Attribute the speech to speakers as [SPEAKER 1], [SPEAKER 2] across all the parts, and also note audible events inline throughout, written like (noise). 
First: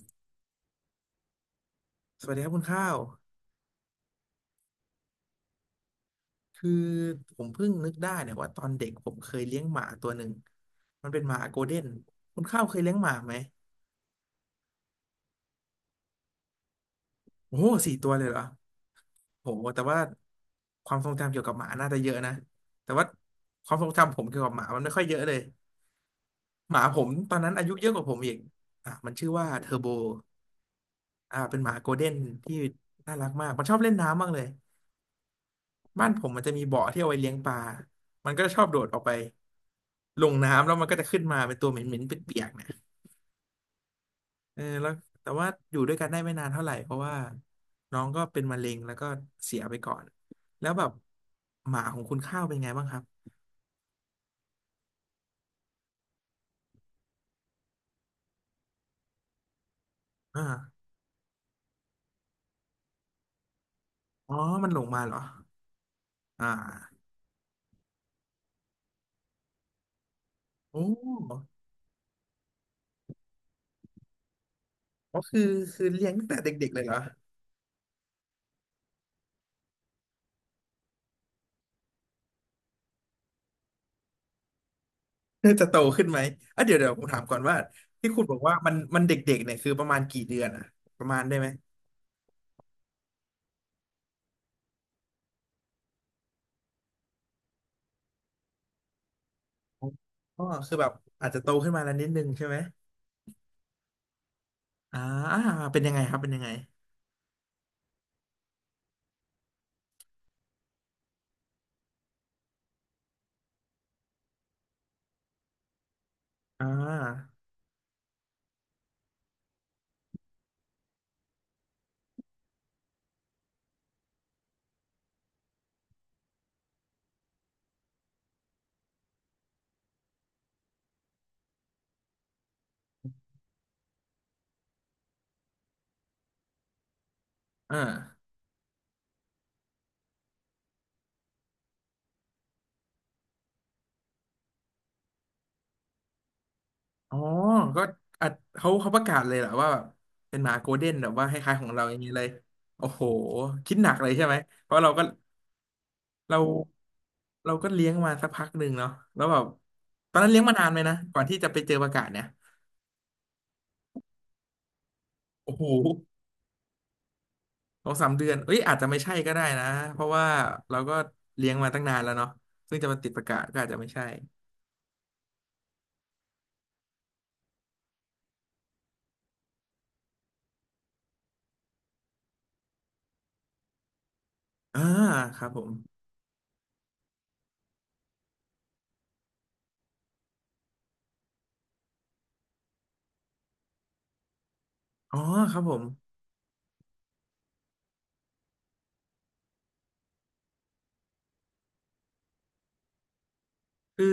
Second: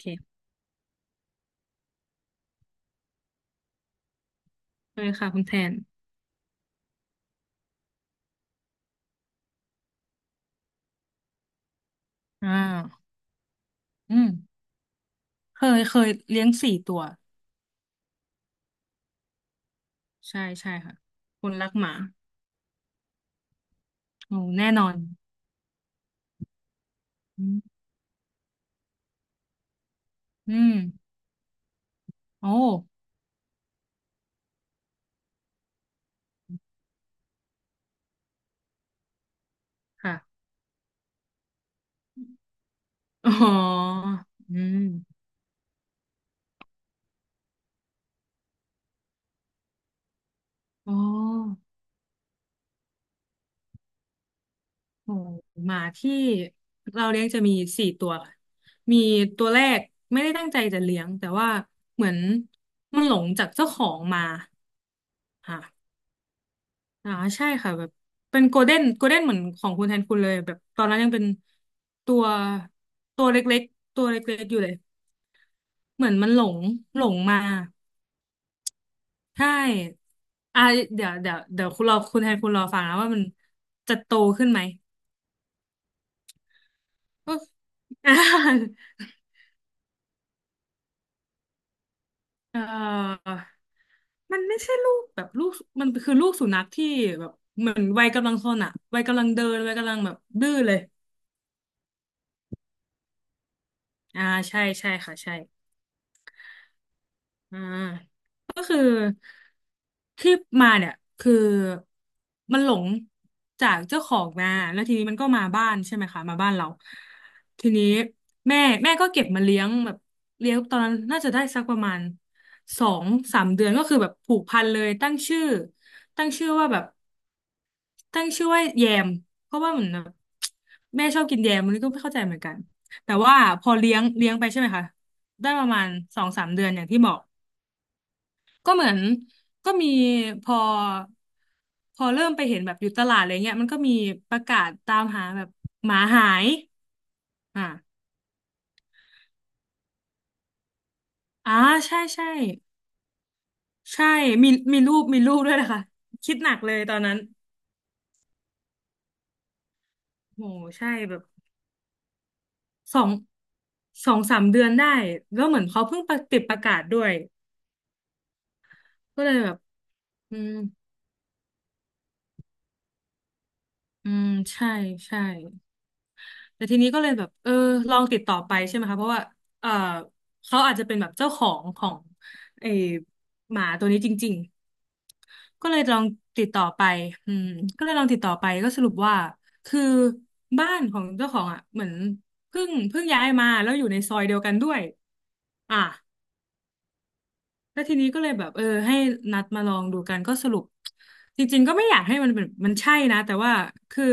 [SPEAKER 1] เค
[SPEAKER 2] สวัสดีครับคุณข้าว
[SPEAKER 1] เคยค่ะคุณแทน
[SPEAKER 2] คือผมเพิ่งนึกได้เนี่ยว่าตอนเด็กผมเคยเลี้ยงหมาตัวหนึ่งมันเป็นหมาโกลเด้นคุณ
[SPEAKER 1] อ่
[SPEAKER 2] ข้าวเคยเลี้ยง
[SPEAKER 1] า
[SPEAKER 2] หมาไหม
[SPEAKER 1] อืมเคยเลี้ยงสี่ตัว
[SPEAKER 2] โอ้โห4 ตัวเลยเหรอโอหแต่ว่า
[SPEAKER 1] ใช่ใช่
[SPEAKER 2] ค
[SPEAKER 1] ค่ะ
[SPEAKER 2] วามทรงจำเกี่ย
[SPEAKER 1] ค
[SPEAKER 2] วกั
[SPEAKER 1] น
[SPEAKER 2] บห
[SPEAKER 1] รั
[SPEAKER 2] มา
[SPEAKER 1] กห
[SPEAKER 2] น่า
[SPEAKER 1] มา
[SPEAKER 2] จะเยอะนะแต่ว่าความทรงจำผม
[SPEAKER 1] โอ้
[SPEAKER 2] เกี่ยวกับหมา
[SPEAKER 1] แน่
[SPEAKER 2] มั
[SPEAKER 1] น
[SPEAKER 2] น
[SPEAKER 1] อ
[SPEAKER 2] ไม่
[SPEAKER 1] น
[SPEAKER 2] ค่อยเยอะเลยหมาผมตอนนั้
[SPEAKER 1] อื
[SPEAKER 2] นอายุ
[SPEAKER 1] ม
[SPEAKER 2] เยอะกว่าผมอีกอ่ะมันชื่อว่าเทอร์โบ
[SPEAKER 1] อืม
[SPEAKER 2] เป็นหมาโกลเด้น
[SPEAKER 1] โอ้
[SPEAKER 2] ที่น่ารักมากมันชอบเล่นน้ำมากเลย บ้านผมมันจะมีบ่อที่เอาไว้เลี้ยงปลามันก็ชอบโดดออกไป
[SPEAKER 1] ค่ะ
[SPEAKER 2] ลงน้ำแล้วมันก็จะขึ้นมาเป็นตัวเหม็นๆเปียกๆเนี่ย
[SPEAKER 1] อ๋ออืม
[SPEAKER 2] แล้วแต่ว่าอยู่ด้วยกันได้ไม่นานเท่าไหร่เพราะว่าน้องก็เป็นมะเร็งแล้วก็เสียไปก่อน แล้วแบบ
[SPEAKER 1] อ๋อ
[SPEAKER 2] หมาของคุณข้าวเป็นไงบ้างครับ
[SPEAKER 1] โอ้หมาที่เราเลี้ยงจะมีสี่ตัวค่ะมีตัวแรกไม่ได้ตั้งใจจะ
[SPEAKER 2] อ่า
[SPEAKER 1] เลี้ยงแต่ว่าเหมือนมันหลงจากเจ้าของมา
[SPEAKER 2] อ๋อมันหลงมาเหรอ
[SPEAKER 1] ค่ะ
[SPEAKER 2] อ่า
[SPEAKER 1] อ่าใช่ค่ะแบบเป็นโกลเด้นโกลเด้นเหมือนของคุณแทนคุณเลยแบบต
[SPEAKER 2] โอ้
[SPEAKER 1] อนนั้นยังเป็นตัวตัวเล็กๆตัวเล็กๆอยู่เลย
[SPEAKER 2] ก็คือคือ
[SPEAKER 1] เห
[SPEAKER 2] เลี้
[SPEAKER 1] มื
[SPEAKER 2] ย
[SPEAKER 1] อ
[SPEAKER 2] ง
[SPEAKER 1] น
[SPEAKER 2] ตั้
[SPEAKER 1] มั
[SPEAKER 2] ง
[SPEAKER 1] น
[SPEAKER 2] แต่
[SPEAKER 1] หลง
[SPEAKER 2] เด็กๆเลยเหรอ
[SPEAKER 1] หลงมาใช่อ่าเดี๋ยวคุณรอคุณแทนคุณรอฟังนะว่ามันจะโตขึ้นไหม
[SPEAKER 2] (laughs) จะโตขึ้นไหมอ่ะเดี๋ยวผมถาม
[SPEAKER 1] ก็
[SPEAKER 2] ก่อนว่าที่
[SPEAKER 1] อ่า
[SPEAKER 2] คุณบอกว่ามันเด็กๆเนี่ยคือประมาณกี่เดือนอะประมาณได้ไหม
[SPEAKER 1] (laughs) เออมันไม่ใช่ลูกแบบลูกมันคือลูกสุนัขที่แบบเหมือนวัยกำลังซนอ่ะวัยกำลังเดินวัยกำลังแบบ
[SPEAKER 2] อ๋อ
[SPEAKER 1] ดื้อเล
[SPEAKER 2] คือ
[SPEAKER 1] ย
[SPEAKER 2] แบบอาจจะโตขึ้นมาแล้วนิดนึงใช่ไหม
[SPEAKER 1] อ่าใช่ใช่
[SPEAKER 2] อ่า
[SPEAKER 1] ค่ะใช่
[SPEAKER 2] เป็นยังไงครับเป็นยังไง
[SPEAKER 1] อ่าก็คือที่มาเนี่ยคือมันหลงจากเจ้าของมาแล้วทีนี้มันก็มาบ้านใช่ไหมคะมาบ้าน
[SPEAKER 2] อ่
[SPEAKER 1] เรา
[SPEAKER 2] า
[SPEAKER 1] ทีนี้แม่แม่ก็เก็บมาเลี้ยงแบบเลี้ยงตอนนั้นน่าจะได้สักประมาณสองสามเดือนก็คือแบบผูกพันเลยตั้งชื่อว่าแบบตั้งชื่อว่าแยมเพราะว่าเหมือนแบบแม่ชอบกินแยมมันนก็ไม่เข้าใจเหมือนกันแต่ว่าพอเลี้ยงไปใช่ไหมคะได้ประมาณสองสามเดือนอย่างที่บอก
[SPEAKER 2] อ่า
[SPEAKER 1] ก็เหมือนก็มีพอพอเริ่มไปเห็นแบบอยู่ตลาดอะไรเงี้ยมันก็มีประกาศตามหาแบบหมาหาย
[SPEAKER 2] อ๋อ
[SPEAKER 1] อ่า
[SPEAKER 2] ก็อ่ะเขาประกาศเลยเหรอว่าแบบเป็นหมาโกลเด้นแบบว่าคล้า
[SPEAKER 1] อ่า
[SPEAKER 2] ยๆของเราอ
[SPEAKER 1] ใช่
[SPEAKER 2] ย่างนี้เล
[SPEAKER 1] ใช่
[SPEAKER 2] ยโอ้โหคิดหนัก
[SPEAKER 1] ใช่
[SPEAKER 2] เลยใช่ไหม
[SPEAKER 1] มี
[SPEAKER 2] เพ
[SPEAKER 1] มี
[SPEAKER 2] ราะเรา
[SPEAKER 1] รู
[SPEAKER 2] ก็
[SPEAKER 1] ปมีรูปด้วยนะคะคิด
[SPEAKER 2] เรา
[SPEAKER 1] หนักเลยตอนนั้น
[SPEAKER 2] เราก็เลี้ยงมาสักพักหนึ่งเนาะแล้วแบบตอนนั้นเลี้
[SPEAKER 1] โห
[SPEAKER 2] ยงมานานไหม
[SPEAKER 1] ใช่
[SPEAKER 2] นะ
[SPEAKER 1] แบ
[SPEAKER 2] ก่อ
[SPEAKER 1] บ
[SPEAKER 2] นที่จะไปเจอประกาศเนี่ย
[SPEAKER 1] สองสองสามเดือนได้แล้ว
[SPEAKER 2] โอ้
[SPEAKER 1] เหมื
[SPEAKER 2] โห
[SPEAKER 1] อนเขาเพิ่งประติดประกาศด้วย
[SPEAKER 2] 2-3 เดือนเอ้ยอาจจะไม่ใช่
[SPEAKER 1] ก็
[SPEAKER 2] ก็
[SPEAKER 1] เลย
[SPEAKER 2] ได้
[SPEAKER 1] แบบ
[SPEAKER 2] นะเพราะว่า
[SPEAKER 1] อืม
[SPEAKER 2] เราก็เลี้ยงมาตั้งนานแล้วเนาะซึ่งจะมาติดประกาศก็อาจจะไม่ใช่
[SPEAKER 1] อืมใช่ใช่ แต่ทีนี้ก็เลยแบบเออลองติดต่อไปใช่ไหมคะเพราะว่าเออเขาอาจจะเป็นแบบเจ้าของของไอ้หมาตัวนี้จริง
[SPEAKER 2] อ่าครับผ
[SPEAKER 1] ๆก็
[SPEAKER 2] ม
[SPEAKER 1] เลยลองติดต่อไปอืมก็เลยลองติดต่อไปก็สรุปว่าคือบ้านของเจ้าของอ่ะเหมือนเพิ่งย้ายมาแล้วอยู่ในซอยเดียวกันด้วย
[SPEAKER 2] อ๋อครับผ
[SPEAKER 1] อ่ะ
[SPEAKER 2] ม
[SPEAKER 1] แล้วทีนี้ก็เลยแบบเออให้นัดมาลองดูกันก็สรุปจริงๆก็ไม่อยากให้มันเป็นมันใช่นะแต่ว่าคื
[SPEAKER 2] คื
[SPEAKER 1] อ
[SPEAKER 2] อ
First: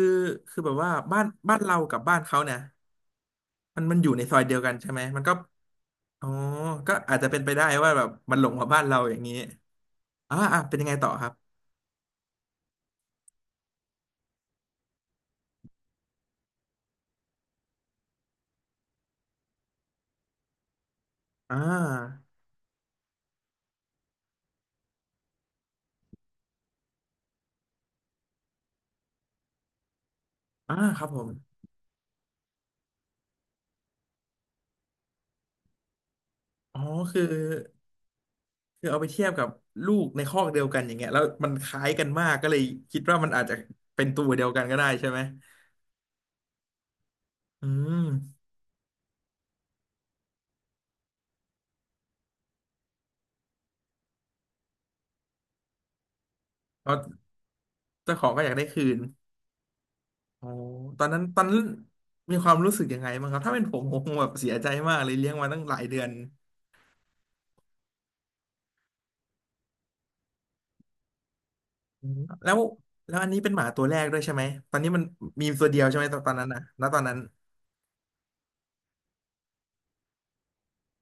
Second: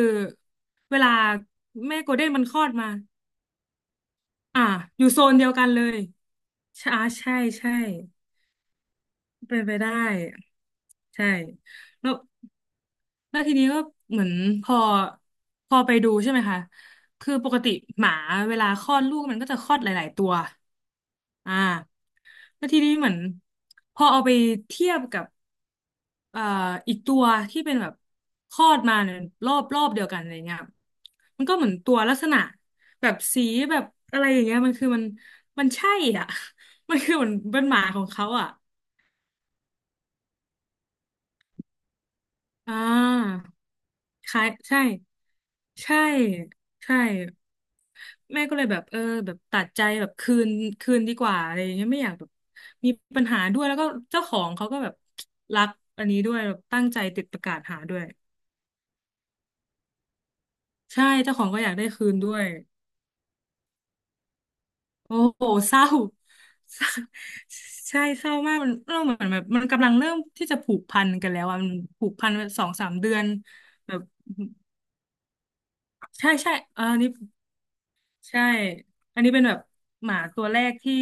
[SPEAKER 2] คือแบบว่า
[SPEAKER 1] เวลา
[SPEAKER 2] บ้านเรากั
[SPEAKER 1] แม่
[SPEAKER 2] บ
[SPEAKER 1] โก
[SPEAKER 2] บ้า
[SPEAKER 1] ล
[SPEAKER 2] น
[SPEAKER 1] เด้น
[SPEAKER 2] เขา
[SPEAKER 1] มันค
[SPEAKER 2] เนี่ย
[SPEAKER 1] ลอดมา
[SPEAKER 2] มันอยู่ในซอยเดียว
[SPEAKER 1] อ่ะ
[SPEAKER 2] กันใช่ไห
[SPEAKER 1] อ
[SPEAKER 2] ม
[SPEAKER 1] ยู่
[SPEAKER 2] มั
[SPEAKER 1] โซ
[SPEAKER 2] นก็
[SPEAKER 1] นเดียวกันเลย
[SPEAKER 2] อ๋อก็
[SPEAKER 1] ใช่า
[SPEAKER 2] อาจจะ
[SPEAKER 1] ใช่
[SPEAKER 2] เป็นไปได้
[SPEAKER 1] ใช่
[SPEAKER 2] ว่าแบบมันหลงมาบ้านเราอย่างนี้
[SPEAKER 1] เป็นไปได้
[SPEAKER 2] อ่าอ่าเป็นยังไงต่อ
[SPEAKER 1] ใช่
[SPEAKER 2] ครับ
[SPEAKER 1] แล้วทีนี้ก็เหมือนพอพอไปดูใช่ไหมคะคือปกติหมาเวลาคลอดลูกมันก็จะคลอดหลายๆตัวอ่
[SPEAKER 2] อ่า
[SPEAKER 1] าแล้วทีนี้เหมือนพอเอาไปเทียบกับ เอ่ออีกตัวที่เป็นแบบคลอดมาเนี่ยรอบเดียวกันอะไรเงี้ย
[SPEAKER 2] อ่าครับผม
[SPEAKER 1] มันก็เหมือนตัวลักษณะแบบสีแบบอะไรอย่างเงี้ยมันคือมันใช่อ่ะ
[SPEAKER 2] อ๋อ
[SPEAKER 1] (laughs) มันคือ
[SPEAKER 2] คือ
[SPEAKER 1] เหมือนเป็นหมาของเขาอ่ะ
[SPEAKER 2] คือเอาไปเทียบกับลูกในคอกเดียวกันอย่างเงี้ยแล้วมันคล้ายกันมากก็เลย
[SPEAKER 1] อ่า
[SPEAKER 2] คิดว่ามันอาจจะเป็นตัว
[SPEAKER 1] ค
[SPEAKER 2] เดี
[SPEAKER 1] ล้า
[SPEAKER 2] ย
[SPEAKER 1] ย
[SPEAKER 2] วกันก็
[SPEAKER 1] ใช่
[SPEAKER 2] ได้ใช่ไหม
[SPEAKER 1] ใช่ใช่
[SPEAKER 2] อืม
[SPEAKER 1] แม่ก็เลยแบบเออแบบตัดใจแบบคืนคืนดีกว่าอะไรอย่างเงี้ยไม่อยากแบบมีปัญหาด้วยแล้วก็เจ้าของเขาก็แบบรักอันนี้ด้วยแบบตั้
[SPEAKER 2] เพ
[SPEAKER 1] ง
[SPEAKER 2] ราะ
[SPEAKER 1] ใจติดประกาศหาด้วย
[SPEAKER 2] เจ้าของก็อยากได้คืน โอ้ตอ
[SPEAKER 1] ใช่
[SPEAKER 2] นนั้น
[SPEAKER 1] เจ้า
[SPEAKER 2] ตอ
[SPEAKER 1] ข
[SPEAKER 2] น
[SPEAKER 1] อง
[SPEAKER 2] นั้น
[SPEAKER 1] ก็อยากได้คืนด้
[SPEAKER 2] มี
[SPEAKER 1] ว
[SPEAKER 2] ค
[SPEAKER 1] ย
[SPEAKER 2] วามรู้สึกยังไงบ้างครับถ้าเป็นผมคงแบบเสียใจมากเลย
[SPEAKER 1] โอ้
[SPEAKER 2] เลี้ยง
[SPEAKER 1] โห
[SPEAKER 2] มาตั้งห
[SPEAKER 1] เศ
[SPEAKER 2] ลาย
[SPEAKER 1] ร้า
[SPEAKER 2] เดือน
[SPEAKER 1] (laughs) เศร้าใช่เศร้ามากมันเริ่มเหมือนแบบมันกำลังเริ่มที่จะผูกพันกันแล้วอ่ะมัน
[SPEAKER 2] อื
[SPEAKER 1] ผูก
[SPEAKER 2] ม
[SPEAKER 1] พันแบ
[SPEAKER 2] แล้
[SPEAKER 1] บ
[SPEAKER 2] ว
[SPEAKER 1] สองสามเดื
[SPEAKER 2] แล้ว
[SPEAKER 1] อน
[SPEAKER 2] อันนี้เป็นหมาตัว
[SPEAKER 1] แบ
[SPEAKER 2] แร
[SPEAKER 1] บ
[SPEAKER 2] กด้วยใช่ไหม ตอนนี้มันมีตัวเดียวใช่ไหมตอน
[SPEAKER 1] ใช่
[SPEAKER 2] ตอนนั้น
[SPEAKER 1] ใช่
[SPEAKER 2] นะ
[SPEAKER 1] เออ
[SPEAKER 2] ณตอนนั้น
[SPEAKER 1] ใช่อันนี้เป็นแบบหมาตัวแรกที่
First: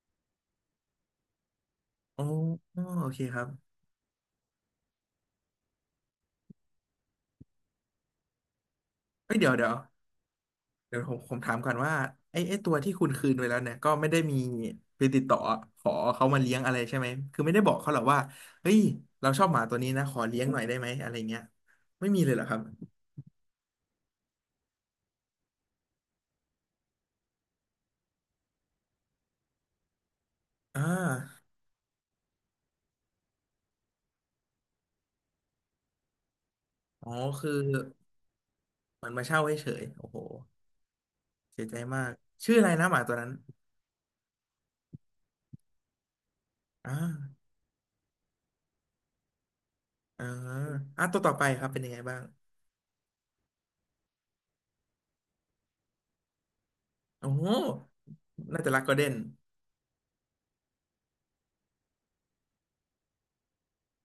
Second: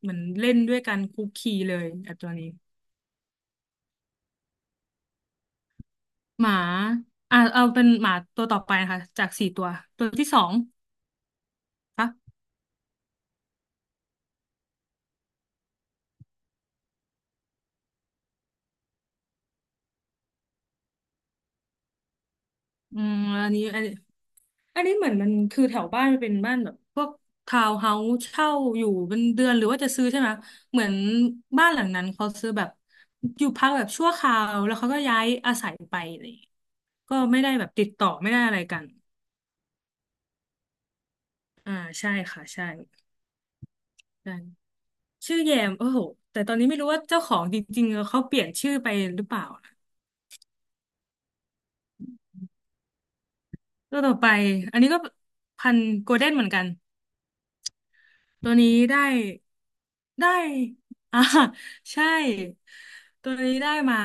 [SPEAKER 1] เหมือนเล่นด้วยกันคุกคีเลยไอบ
[SPEAKER 2] อ๋อ
[SPEAKER 1] ตัวนี้
[SPEAKER 2] โอเคครับ
[SPEAKER 1] หมาอ่ะเอาเป็นหมาตัวต่อไปนะคะจาก
[SPEAKER 2] เอ้ย
[SPEAKER 1] สี่
[SPEAKER 2] เดี๋ยว
[SPEAKER 1] ตั
[SPEAKER 2] เดี๋
[SPEAKER 1] ว
[SPEAKER 2] ยว
[SPEAKER 1] ตัวที่สอง
[SPEAKER 2] เดี๋ยวผมถามก่อนว่า
[SPEAKER 1] ค่ะ
[SPEAKER 2] ไอ้ตัวที่คุณคืนไปแล้วเนี่ยก็ไม่ได้มีไปติดต่อขอเขามาเลี้ยงอะไรใช่ไหมคือไม่ได้บอกเขาหรอกว่าเฮ้ยเราชอบหมาตัวนี้นะขอเลี้ยงหน่อยได้ไหมอะไรเงี้ยไม่มีเลยเหรอครับ
[SPEAKER 1] อืมอันนี้ อันนี้เหมือนมันคือแถวบ้านมันเป็นบ้านแบบพวกทาวน์เฮาส์เช่าอยู่เป็นเดือนหรือว่าจะซื้อใช่ไหมเห
[SPEAKER 2] อ่
[SPEAKER 1] มือน
[SPEAKER 2] า
[SPEAKER 1] บ้านหลังนั้นเขาซื้อแบบอยู่พักแบบชั่วคราวแล้วเขาก็ย้ายอาศัยไปอะไรอย่างเลย
[SPEAKER 2] อ๋อ
[SPEAKER 1] ก็ไม่
[SPEAKER 2] คื
[SPEAKER 1] ได้
[SPEAKER 2] อ
[SPEAKER 1] แบบติดต่อไม่ได้อะไรกัน
[SPEAKER 2] เหมือนมาเช่าเฉยๆโอ้โห เสีย
[SPEAKER 1] อ่า
[SPEAKER 2] ใจมา
[SPEAKER 1] ใช่
[SPEAKER 2] ก
[SPEAKER 1] ค่ะ
[SPEAKER 2] ชื่ออะ
[SPEAKER 1] ใช่
[SPEAKER 2] ไรนะหมาตัวนั้น
[SPEAKER 1] ใช่ชื่อแยมโอ้โหแต่ตอนนี้ไม่รู้
[SPEAKER 2] อ่
[SPEAKER 1] ว่าเจ้าของ
[SPEAKER 2] า
[SPEAKER 1] จริงๆเขาเปลี่ยนชื่อไปหรือเปล่านะ
[SPEAKER 2] เอออ่ะตัวต่อไปครับเป็นยังไงบ้าง
[SPEAKER 1] ตัวต่อไปอันนี้ก็พันธุ์โกลเด้นเหมือนกัน
[SPEAKER 2] โอ้โห
[SPEAKER 1] ตัว
[SPEAKER 2] น่าจะ
[SPEAKER 1] นี้
[SPEAKER 2] รักโกล
[SPEAKER 1] ได้
[SPEAKER 2] เด้น
[SPEAKER 1] ได้อ่า (laughs) ใช่ ตัวนี้ได้มา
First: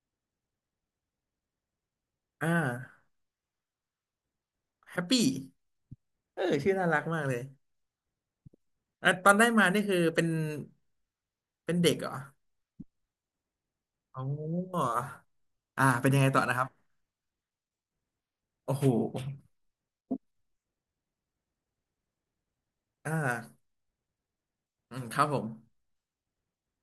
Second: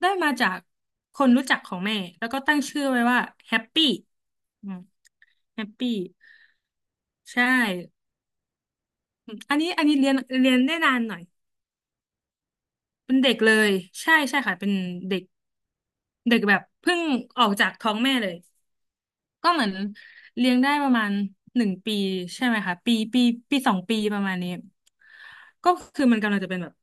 [SPEAKER 1] ได้มาจากคนรู้จักของแม่แล้วก็
[SPEAKER 2] อ่า
[SPEAKER 1] ตั้งชื่อไว้ว่าแฮปปี้อืม
[SPEAKER 2] แฮปปี้
[SPEAKER 1] แฮปปี้
[SPEAKER 2] เออชื่อน่ารักมากเลย
[SPEAKER 1] ใช่
[SPEAKER 2] อ่ะตอ
[SPEAKER 1] อื
[SPEAKER 2] น
[SPEAKER 1] ม
[SPEAKER 2] ได้
[SPEAKER 1] อัน
[SPEAKER 2] มา
[SPEAKER 1] นี้
[SPEAKER 2] นี่
[SPEAKER 1] อัน
[SPEAKER 2] คื
[SPEAKER 1] นี้
[SPEAKER 2] อ
[SPEAKER 1] เรียน
[SPEAKER 2] เป็น
[SPEAKER 1] เรียนได้นานหน่อย
[SPEAKER 2] เป็นเด็กเหรอ
[SPEAKER 1] เป็นเด็กเลย ใช่
[SPEAKER 2] อ๋
[SPEAKER 1] ใช่ค่ะเป็น
[SPEAKER 2] อ
[SPEAKER 1] เด็ก
[SPEAKER 2] อ่าเป็นยังไง
[SPEAKER 1] เด็
[SPEAKER 2] ต่
[SPEAKER 1] ก
[SPEAKER 2] อ
[SPEAKER 1] แบ
[SPEAKER 2] นะค
[SPEAKER 1] บ
[SPEAKER 2] รับ
[SPEAKER 1] เพิ่งออกจากท้องแม่เลย
[SPEAKER 2] โอ้โห
[SPEAKER 1] ก็เหมือนเลี้ยงได้ประมาณ1 ปีใช่ไหมคะปี
[SPEAKER 2] อ่า
[SPEAKER 1] ปีปี2 ปีประมาณนี้
[SPEAKER 2] อืมครับผม
[SPEAKER 1] ก็คือมันกำลังจะเป็นแบบ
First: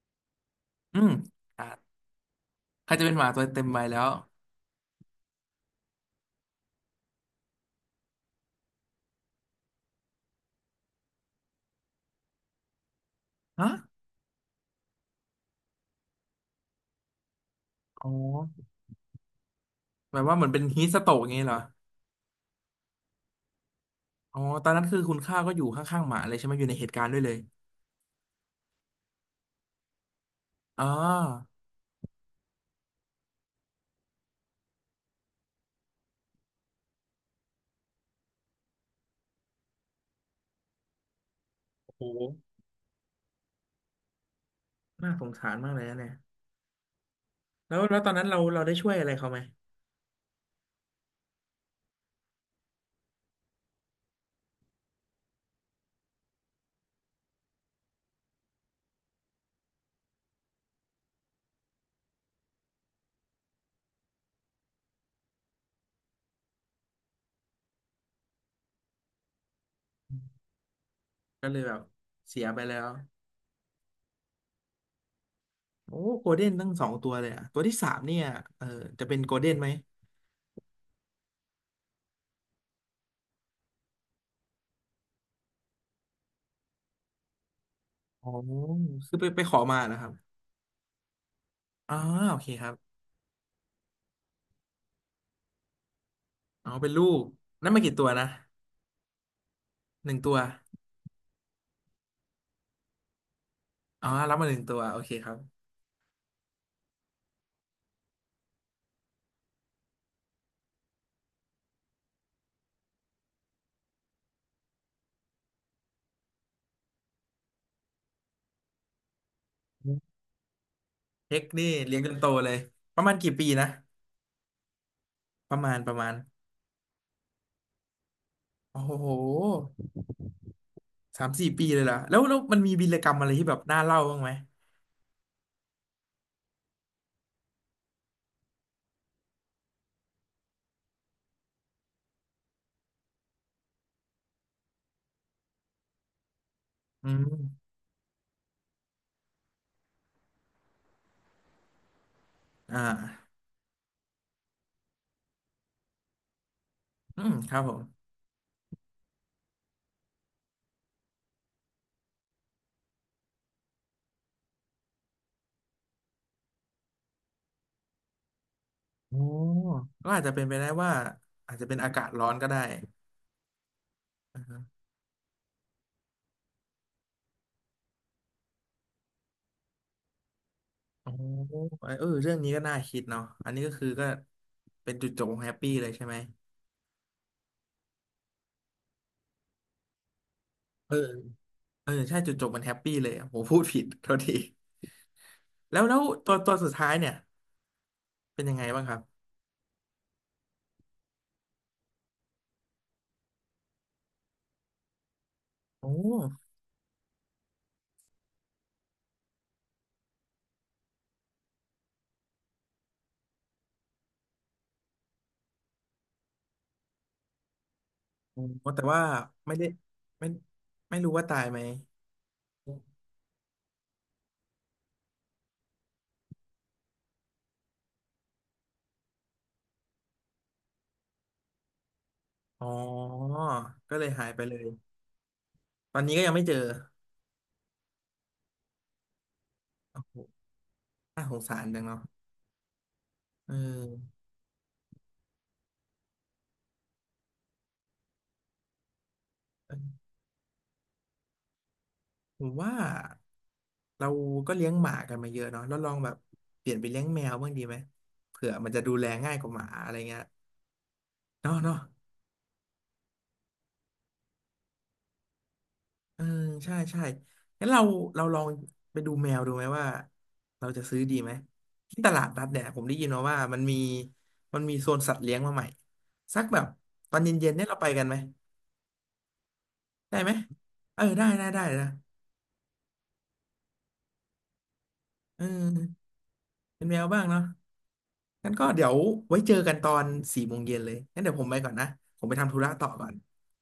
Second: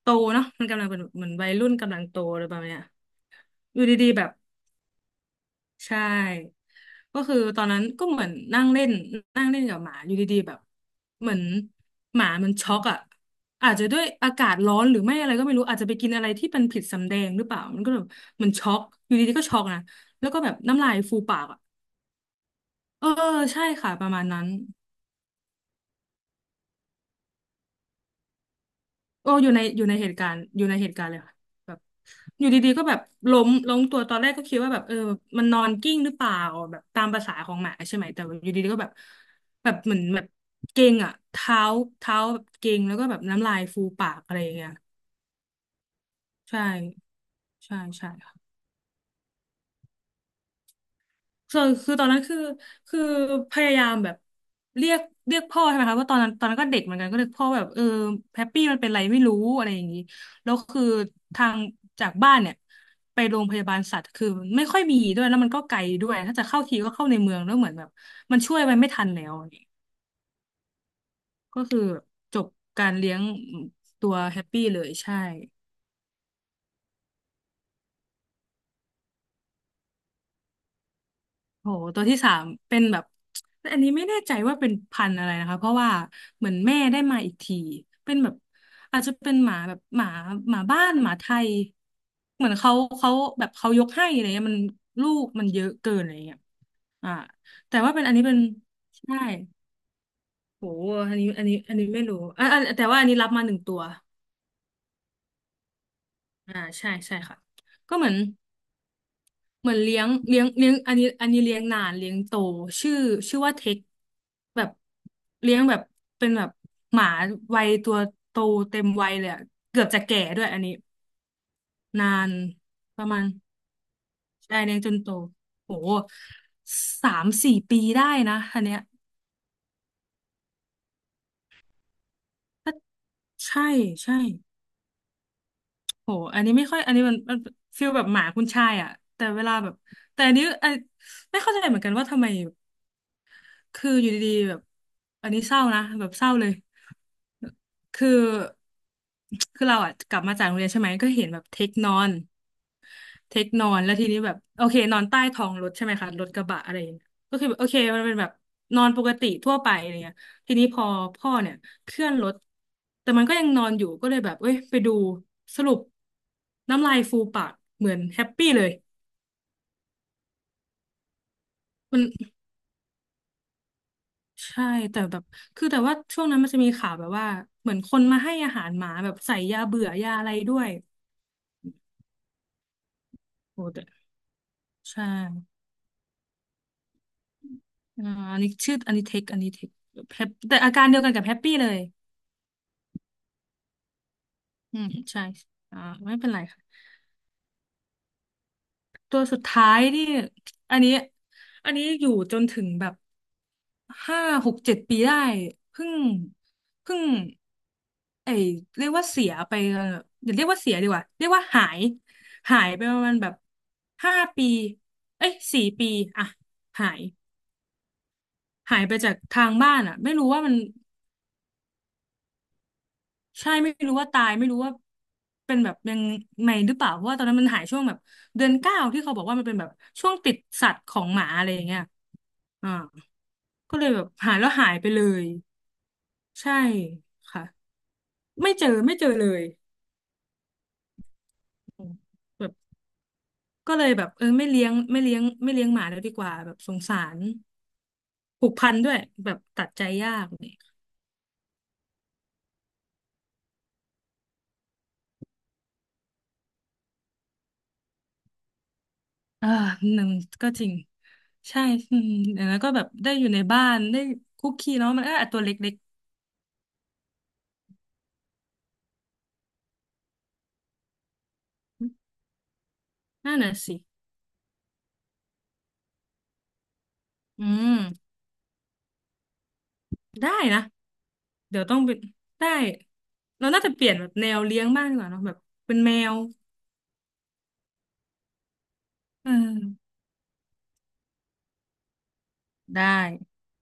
[SPEAKER 1] โตเนาะมันกำลังเป็
[SPEAKER 2] อื
[SPEAKER 1] น
[SPEAKER 2] ม
[SPEAKER 1] เหมือนวัย
[SPEAKER 2] อ่า
[SPEAKER 1] รุ่นกำลังโตอะไรประมาณเนี้ย
[SPEAKER 2] ใครจะเป็นหมาตัวเต็ม
[SPEAKER 1] อ
[SPEAKER 2] ใบ
[SPEAKER 1] ยู่
[SPEAKER 2] แล้
[SPEAKER 1] ดี
[SPEAKER 2] ว
[SPEAKER 1] ๆแบบใช่ก็คือตอนนั้นก็เหมือนนั่งเล่นนั่งเล่นกับหมาอยู่ดีๆแบบเหมือนหมามันช็อกอ่ะ
[SPEAKER 2] ฮะ
[SPEAKER 1] อาจจะด้วยอากาศร้อนหรือไม่อะไรก็ไม่รู้อาจจะไปกินอะไรที่เป็นผิดสำแดงหรือเปล่ามันก็แบ
[SPEAKER 2] อ๋
[SPEAKER 1] บ
[SPEAKER 2] อ
[SPEAKER 1] มันช็อกอยู่ดีๆก็ช็อกนะ
[SPEAKER 2] แบบ
[SPEAKER 1] แล้ว
[SPEAKER 2] ว่า
[SPEAKER 1] ก็
[SPEAKER 2] เหมือ
[SPEAKER 1] แบ
[SPEAKER 2] น
[SPEAKER 1] บ
[SPEAKER 2] เป็นฮี
[SPEAKER 1] น้ำ
[SPEAKER 2] ท
[SPEAKER 1] ลาย
[SPEAKER 2] สโตร
[SPEAKER 1] ฟู
[SPEAKER 2] กอย่าง
[SPEAKER 1] ปา
[SPEAKER 2] งี้
[SPEAKER 1] ก
[SPEAKER 2] เหรอ
[SPEAKER 1] อ่ะเออใช่ค่ะประมาณ
[SPEAKER 2] อ๋อ
[SPEAKER 1] นั้น
[SPEAKER 2] ตอนนั้นคือคุณข้าก็อยู่ข้างๆหมาเลยใช่ไหมอยู่ในเหตุการณ์ด้วยเลย
[SPEAKER 1] โอ้อยู่ในอยู่ในเหตุการณ์อยู่ใน
[SPEAKER 2] อ๋อ
[SPEAKER 1] เหตุการณ์เลยค่ะแบบอยู่ดีๆก็แบบล้มล้มตัวตอนแรกก็คิดว่าแบบเออมันนอนกิ้งหรือเปล่าแบบตามประสาของหมาใช่ไหมแต่ว่าอยู่ดีๆก็แบบแบบเหมือนแบบเก่งอ่ะเท้าเท้า
[SPEAKER 2] โห
[SPEAKER 1] แบบเก่งแล้วก็แบบน้ำลายฟูปากอะไรอย่างเงี้ย
[SPEAKER 2] น่าสงสารมากเลยนะเนี่ย
[SPEAKER 1] ใช่
[SPEAKER 2] แล้
[SPEAKER 1] ใช่
[SPEAKER 2] วแล้วต
[SPEAKER 1] ใช่
[SPEAKER 2] อนนั้นเราได้ช่วยอะไรเขาไหม
[SPEAKER 1] ส่วนคือตอนนั้นคือคือพยายามแบบเรียกเรียกพ่อใช่ไหมคะว่าะตอนนั้นตอนนั้นก็เด็กเหมือนกันก็เรียกพ่อแบบเออแฮปปี้มันเป็นไรไม่รู้อะไรอย่างนี้แล้วคือทางจากบ้านเนี่ยไปโรงพยาบาลสัตว์คือไม่ค่อยมีด้วยแล้วมันก็ไกลด้วยถ้าจะเข้าทีก็เข้าในเมืองแล้วเหมือนแบบมันช่วยไปไม่ทันแล้วอย่างงี้
[SPEAKER 2] ก็เล
[SPEAKER 1] ก็
[SPEAKER 2] ยแบ
[SPEAKER 1] คื
[SPEAKER 2] บ
[SPEAKER 1] อจ
[SPEAKER 2] เสีย
[SPEAKER 1] บ
[SPEAKER 2] ไปแล้
[SPEAKER 1] กา
[SPEAKER 2] ว
[SPEAKER 1] รเลี้ยงตัวแฮปปี้เลยใช่
[SPEAKER 2] โอ้โกลเด้นตั้ง2 ตัวเลยอ่ะตัวที่สามเนี่ยเออจะเป็นโกลเด้นไหม
[SPEAKER 1] โหตัวที่สามเป็นแบบอันนี้ไม่แน่ใจว่าเป็นพันธุ์อะไรนะคะเพราะว่าเหมือนแม่ได้มาอีกทีเป็น
[SPEAKER 2] อ๋อ
[SPEAKER 1] แบบอาจจะ
[SPEAKER 2] คือไป
[SPEAKER 1] เป็น
[SPEAKER 2] ไป
[SPEAKER 1] ห
[SPEAKER 2] ข
[SPEAKER 1] มา
[SPEAKER 2] อ
[SPEAKER 1] แบ
[SPEAKER 2] มา
[SPEAKER 1] บ
[SPEAKER 2] นะ
[SPEAKER 1] ห
[SPEAKER 2] ค
[SPEAKER 1] มา
[SPEAKER 2] รับ
[SPEAKER 1] หมาบ้านหมาไทย
[SPEAKER 2] อ๋อโอ
[SPEAKER 1] เห
[SPEAKER 2] เค
[SPEAKER 1] มือน
[SPEAKER 2] ครั
[SPEAKER 1] เขา
[SPEAKER 2] บ
[SPEAKER 1] เขาแบบเขายกให้อะไรเงี้ยมันลูกมันเยอะเกินอะไรเงี้ย
[SPEAKER 2] อ๋อเป็นลู
[SPEAKER 1] อ่า
[SPEAKER 2] กนั่น
[SPEAKER 1] แต่
[SPEAKER 2] มา
[SPEAKER 1] ว่า
[SPEAKER 2] กี่
[SPEAKER 1] เป็น
[SPEAKER 2] ตัว
[SPEAKER 1] อันนี้
[SPEAKER 2] นะ
[SPEAKER 1] เป็นใช่
[SPEAKER 2] หนึ่งตัว
[SPEAKER 1] โหอันนี้อันนี้อันนี้ไม่รู้อ่าแต่ว่าอันนี้รับมา1 ตัว
[SPEAKER 2] อ๋อรับมาหนึ่งตัวโอเคครับ
[SPEAKER 1] อ่าใช่ใช่ค่ะก็เหมือน เหมือนเลี้ยงเลี้ยงเลี้ยงอันนี้อันนี้เลี้ยงนานเลี้ยงโตชื่อชื่อว่าเทคแบบเลี้ยงแบบเป็นแบบหมาวัยตัวโตเต็มวัยเลยอะเกือบจะแก่ด้วยอันนี้
[SPEAKER 2] เฮกนี่เลี้ยง
[SPEAKER 1] นา
[SPEAKER 2] จนโต
[SPEAKER 1] น
[SPEAKER 2] เลยป
[SPEAKER 1] ป
[SPEAKER 2] ระ
[SPEAKER 1] ระ
[SPEAKER 2] มาณ
[SPEAKER 1] มาณ
[SPEAKER 2] กี่ปีนะ
[SPEAKER 1] ได้เลี้ยงจนโต
[SPEAKER 2] ประ
[SPEAKER 1] โห
[SPEAKER 2] มาณประมาณ
[SPEAKER 1] 3-4 ปีได้นะอันเนี้
[SPEAKER 2] โอ้
[SPEAKER 1] ย
[SPEAKER 2] โห3-4 ปีเลยล่ะแล้วแล้วมันมีวีรกรรมอะไรที่แบบ
[SPEAKER 1] ใช่
[SPEAKER 2] น่าเล่า
[SPEAKER 1] ใช่
[SPEAKER 2] บ้างไหม
[SPEAKER 1] โหอันนี้ไม่ค่อยอันนี้มันมันฟีลแบบหมาคุณชายอะแต่เวลาแบบแต่อันนี้อันไม่เข้าใจเหมือนกันว่าทำไมคืออยู่ดีๆแบบอันนี้เศร้านะแบบเศร้าเลย
[SPEAKER 2] อืม
[SPEAKER 1] คือคือเราอ่ะกลับมาจากโรงเรียนใช่ไหมก็เห็นแบบเทคนอน
[SPEAKER 2] อ่
[SPEAKER 1] เท
[SPEAKER 2] า
[SPEAKER 1] คนอนแล้วทีนี้แบบโอเคนอนใต้ท้องรถใช่ไหมคะรถกระบะอะไรอย่างเงี้ย
[SPEAKER 2] อืม
[SPEAKER 1] ก็คือ
[SPEAKER 2] ค
[SPEAKER 1] แบ
[SPEAKER 2] รั
[SPEAKER 1] บ
[SPEAKER 2] บ
[SPEAKER 1] โอ
[SPEAKER 2] ผ
[SPEAKER 1] เค
[SPEAKER 2] ม
[SPEAKER 1] มันเป็นแบบนอนปกติทั่วไปอะไรเงี้ยทีนี้พอพ่อเนี่ยเคลื่อนรถแต่มันก็ยังนอนอยู่ก็เลยแบบเอ้ยไปดูสรุปน้ำลายฟูปากเหมือนแฮปปี้เลย
[SPEAKER 2] อ๋อก็อาจจะเป็นไปได้ว่าอาจจะเป็นอา
[SPEAKER 1] มั
[SPEAKER 2] กา
[SPEAKER 1] น
[SPEAKER 2] ศร้อนก็ได้อ่าฮะ
[SPEAKER 1] ใช่แต่แบบคือแต่ว่าช่วงนั้นมันจะมีข่าวแบบว่าเหมือนคนมาให้อาหารหมาแบบใส่ยาเบื่อยาอะไรด้วย
[SPEAKER 2] อ๋อเออเรื่องนี้ก็น่าคิดเนาะอันนี้
[SPEAKER 1] โอ้
[SPEAKER 2] ก็
[SPEAKER 1] แต่
[SPEAKER 2] คือก็เป็น
[SPEAKER 1] ใช่
[SPEAKER 2] จุดจบของแฮปปี้เลยใช่ไหม
[SPEAKER 1] อ่าอันนี้ชื่อ อันนี้เทคอันนี้เทคแฮปแต่อาการ
[SPEAKER 2] เออ
[SPEAKER 1] เดียวกันกับแฮปปี้เลย
[SPEAKER 2] เออใช่จุดจบมันแฮปปี้เลยผมพูดผิดโทษที
[SPEAKER 1] อืมใช่
[SPEAKER 2] แล้
[SPEAKER 1] อ่า
[SPEAKER 2] วแล้ว
[SPEAKER 1] ไม่เป็
[SPEAKER 2] ตั
[SPEAKER 1] น
[SPEAKER 2] ว
[SPEAKER 1] ไร
[SPEAKER 2] ตัว
[SPEAKER 1] ค่ะ
[SPEAKER 2] สุดท้ายเนี่ยเป็นยังไงบ้างครับ
[SPEAKER 1] ตัวสุดท้ายนี่อันนี้อันนี้อยู่จนถึงแบบ5-6-7 ปีได้เพิ่
[SPEAKER 2] โอ้
[SPEAKER 1] งเพิ่งไอเรียกว่าเสียไปอย่าเรียกว่าเสียดีกว่าเรียกว่าหายหายไปประมาณแบบ5 ปีเอ้ยสี่ปีอ่ะหาย
[SPEAKER 2] โอ้
[SPEAKER 1] หา
[SPEAKER 2] แต่
[SPEAKER 1] ยไป
[SPEAKER 2] ว่า
[SPEAKER 1] จากทาง
[SPEAKER 2] ไม่ได้
[SPEAKER 1] บ้านอ่ะไม่
[SPEAKER 2] ไม่
[SPEAKER 1] รู้ว่ามัน
[SPEAKER 2] ไม่รู้ว่าตายไหม
[SPEAKER 1] ใช่ไม่รู้ว่าตายไม่รู้ว่าเป็นแบบยังไงหรือเปล่าเพราะว่าตอนนั้นมันหายช่วงแบบเดือน 9ที่เขาบอกว่ามันเป็นแบบช่วงติดสัตว์ของหมาอะไรอย่างเงี้ย
[SPEAKER 2] อ๋อ
[SPEAKER 1] อ่าก็เลย
[SPEAKER 2] ก็
[SPEAKER 1] แบ
[SPEAKER 2] เล
[SPEAKER 1] บ
[SPEAKER 2] ยหาย
[SPEAKER 1] หาย
[SPEAKER 2] ไป
[SPEAKER 1] แล้ว
[SPEAKER 2] เลย
[SPEAKER 1] หายไปเลย
[SPEAKER 2] ตอนนี้ก็ยังไม่เจ
[SPEAKER 1] ใช่
[SPEAKER 2] อ
[SPEAKER 1] ค่ะไม่เจอไม่เจอเลย
[SPEAKER 2] โอ้โหน่าสงสารจั
[SPEAKER 1] อื
[SPEAKER 2] ง
[SPEAKER 1] ม
[SPEAKER 2] เนาะ
[SPEAKER 1] แบบ
[SPEAKER 2] เอ
[SPEAKER 1] ก็เลยแบบ
[SPEAKER 2] อ
[SPEAKER 1] เออไม่เลี้ยงไม่เลี้ยงไม่เลี้ยงหมาแล้วดีกว่าแบบสงสารผูกพันด้วยแบบตัดใจยากเนี่ย
[SPEAKER 2] ผมว่า เราก็เลี้ยงหมากันมาเยอะเนาะแล้วลองแบบเปลี่ยนไปเลี้ยงแมวบ้างดีไหมเผื่อมันจะดูแลง่ายก
[SPEAKER 1] อ่า
[SPEAKER 2] ว่าหมาอะไร
[SPEAKER 1] หนึ่ง
[SPEAKER 2] เงี้ย
[SPEAKER 1] ก็จริง
[SPEAKER 2] เนาะ
[SPEAKER 1] ใช่
[SPEAKER 2] เนาะ
[SPEAKER 1] อืมแล้วก็แบบได้อยู่ในบ้านได้คุกคีเนาะมันก็อ่ะตัวเล็ก
[SPEAKER 2] เออใช่ใช่งั้นเราลองไปดูแมวดูไหมว่าเราจะซื้อดีไหมที่ตลาดนัดเนี่ยผมได้ยินมา
[SPEAKER 1] นั่
[SPEAKER 2] ว่า
[SPEAKER 1] นน่ะ
[SPEAKER 2] มันมี
[SPEAKER 1] สิ
[SPEAKER 2] มีโซนสัตว์เลี้ยงมาใหม่สักแบบตอน
[SPEAKER 1] อื
[SPEAKER 2] เย็นๆเนี่ยเรา
[SPEAKER 1] ม
[SPEAKER 2] ไปกันไหมได้ไหม
[SPEAKER 1] ได้นะ
[SPEAKER 2] เออได้ได้
[SPEAKER 1] เดี๋
[SPEAKER 2] ได้
[SPEAKER 1] ยวต้อง
[SPEAKER 2] นะ
[SPEAKER 1] ไปได้ เราน่าจะเปลี่ยนแบบแนวเลี้ยงบ้างดีกว่าเนอะแบบ
[SPEAKER 2] เอ
[SPEAKER 1] เป็นแม
[SPEAKER 2] อ
[SPEAKER 1] ว
[SPEAKER 2] เป็นแมวบ้างเนาะงั้นก็เดี๋ยว
[SPEAKER 1] เอ
[SPEAKER 2] ไว้เจอกันต
[SPEAKER 1] อ
[SPEAKER 2] อน16:00เลยงั้นเดี๋ยวผมไปก่อนนะผมไปทำธุระ
[SPEAKER 1] ได้
[SPEAKER 2] ต่อก่อน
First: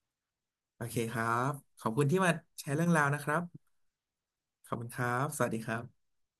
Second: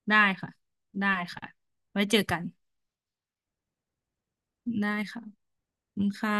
[SPEAKER 1] ได้ค่ะ
[SPEAKER 2] โอเค
[SPEAKER 1] ได้
[SPEAKER 2] ครั
[SPEAKER 1] ค่ะ
[SPEAKER 2] บ ขอบ
[SPEAKER 1] ไว้
[SPEAKER 2] คุณ
[SPEAKER 1] เจ
[SPEAKER 2] ที่
[SPEAKER 1] อ
[SPEAKER 2] มา
[SPEAKER 1] กัน
[SPEAKER 2] แชร์เรื่องราวนะครับ ขอบคุ
[SPEAKER 1] ได้
[SPEAKER 2] ณครั
[SPEAKER 1] ค่ะ
[SPEAKER 2] บ สวัสดีครั
[SPEAKER 1] ขอบคุ
[SPEAKER 2] บ
[SPEAKER 1] ณค่ะ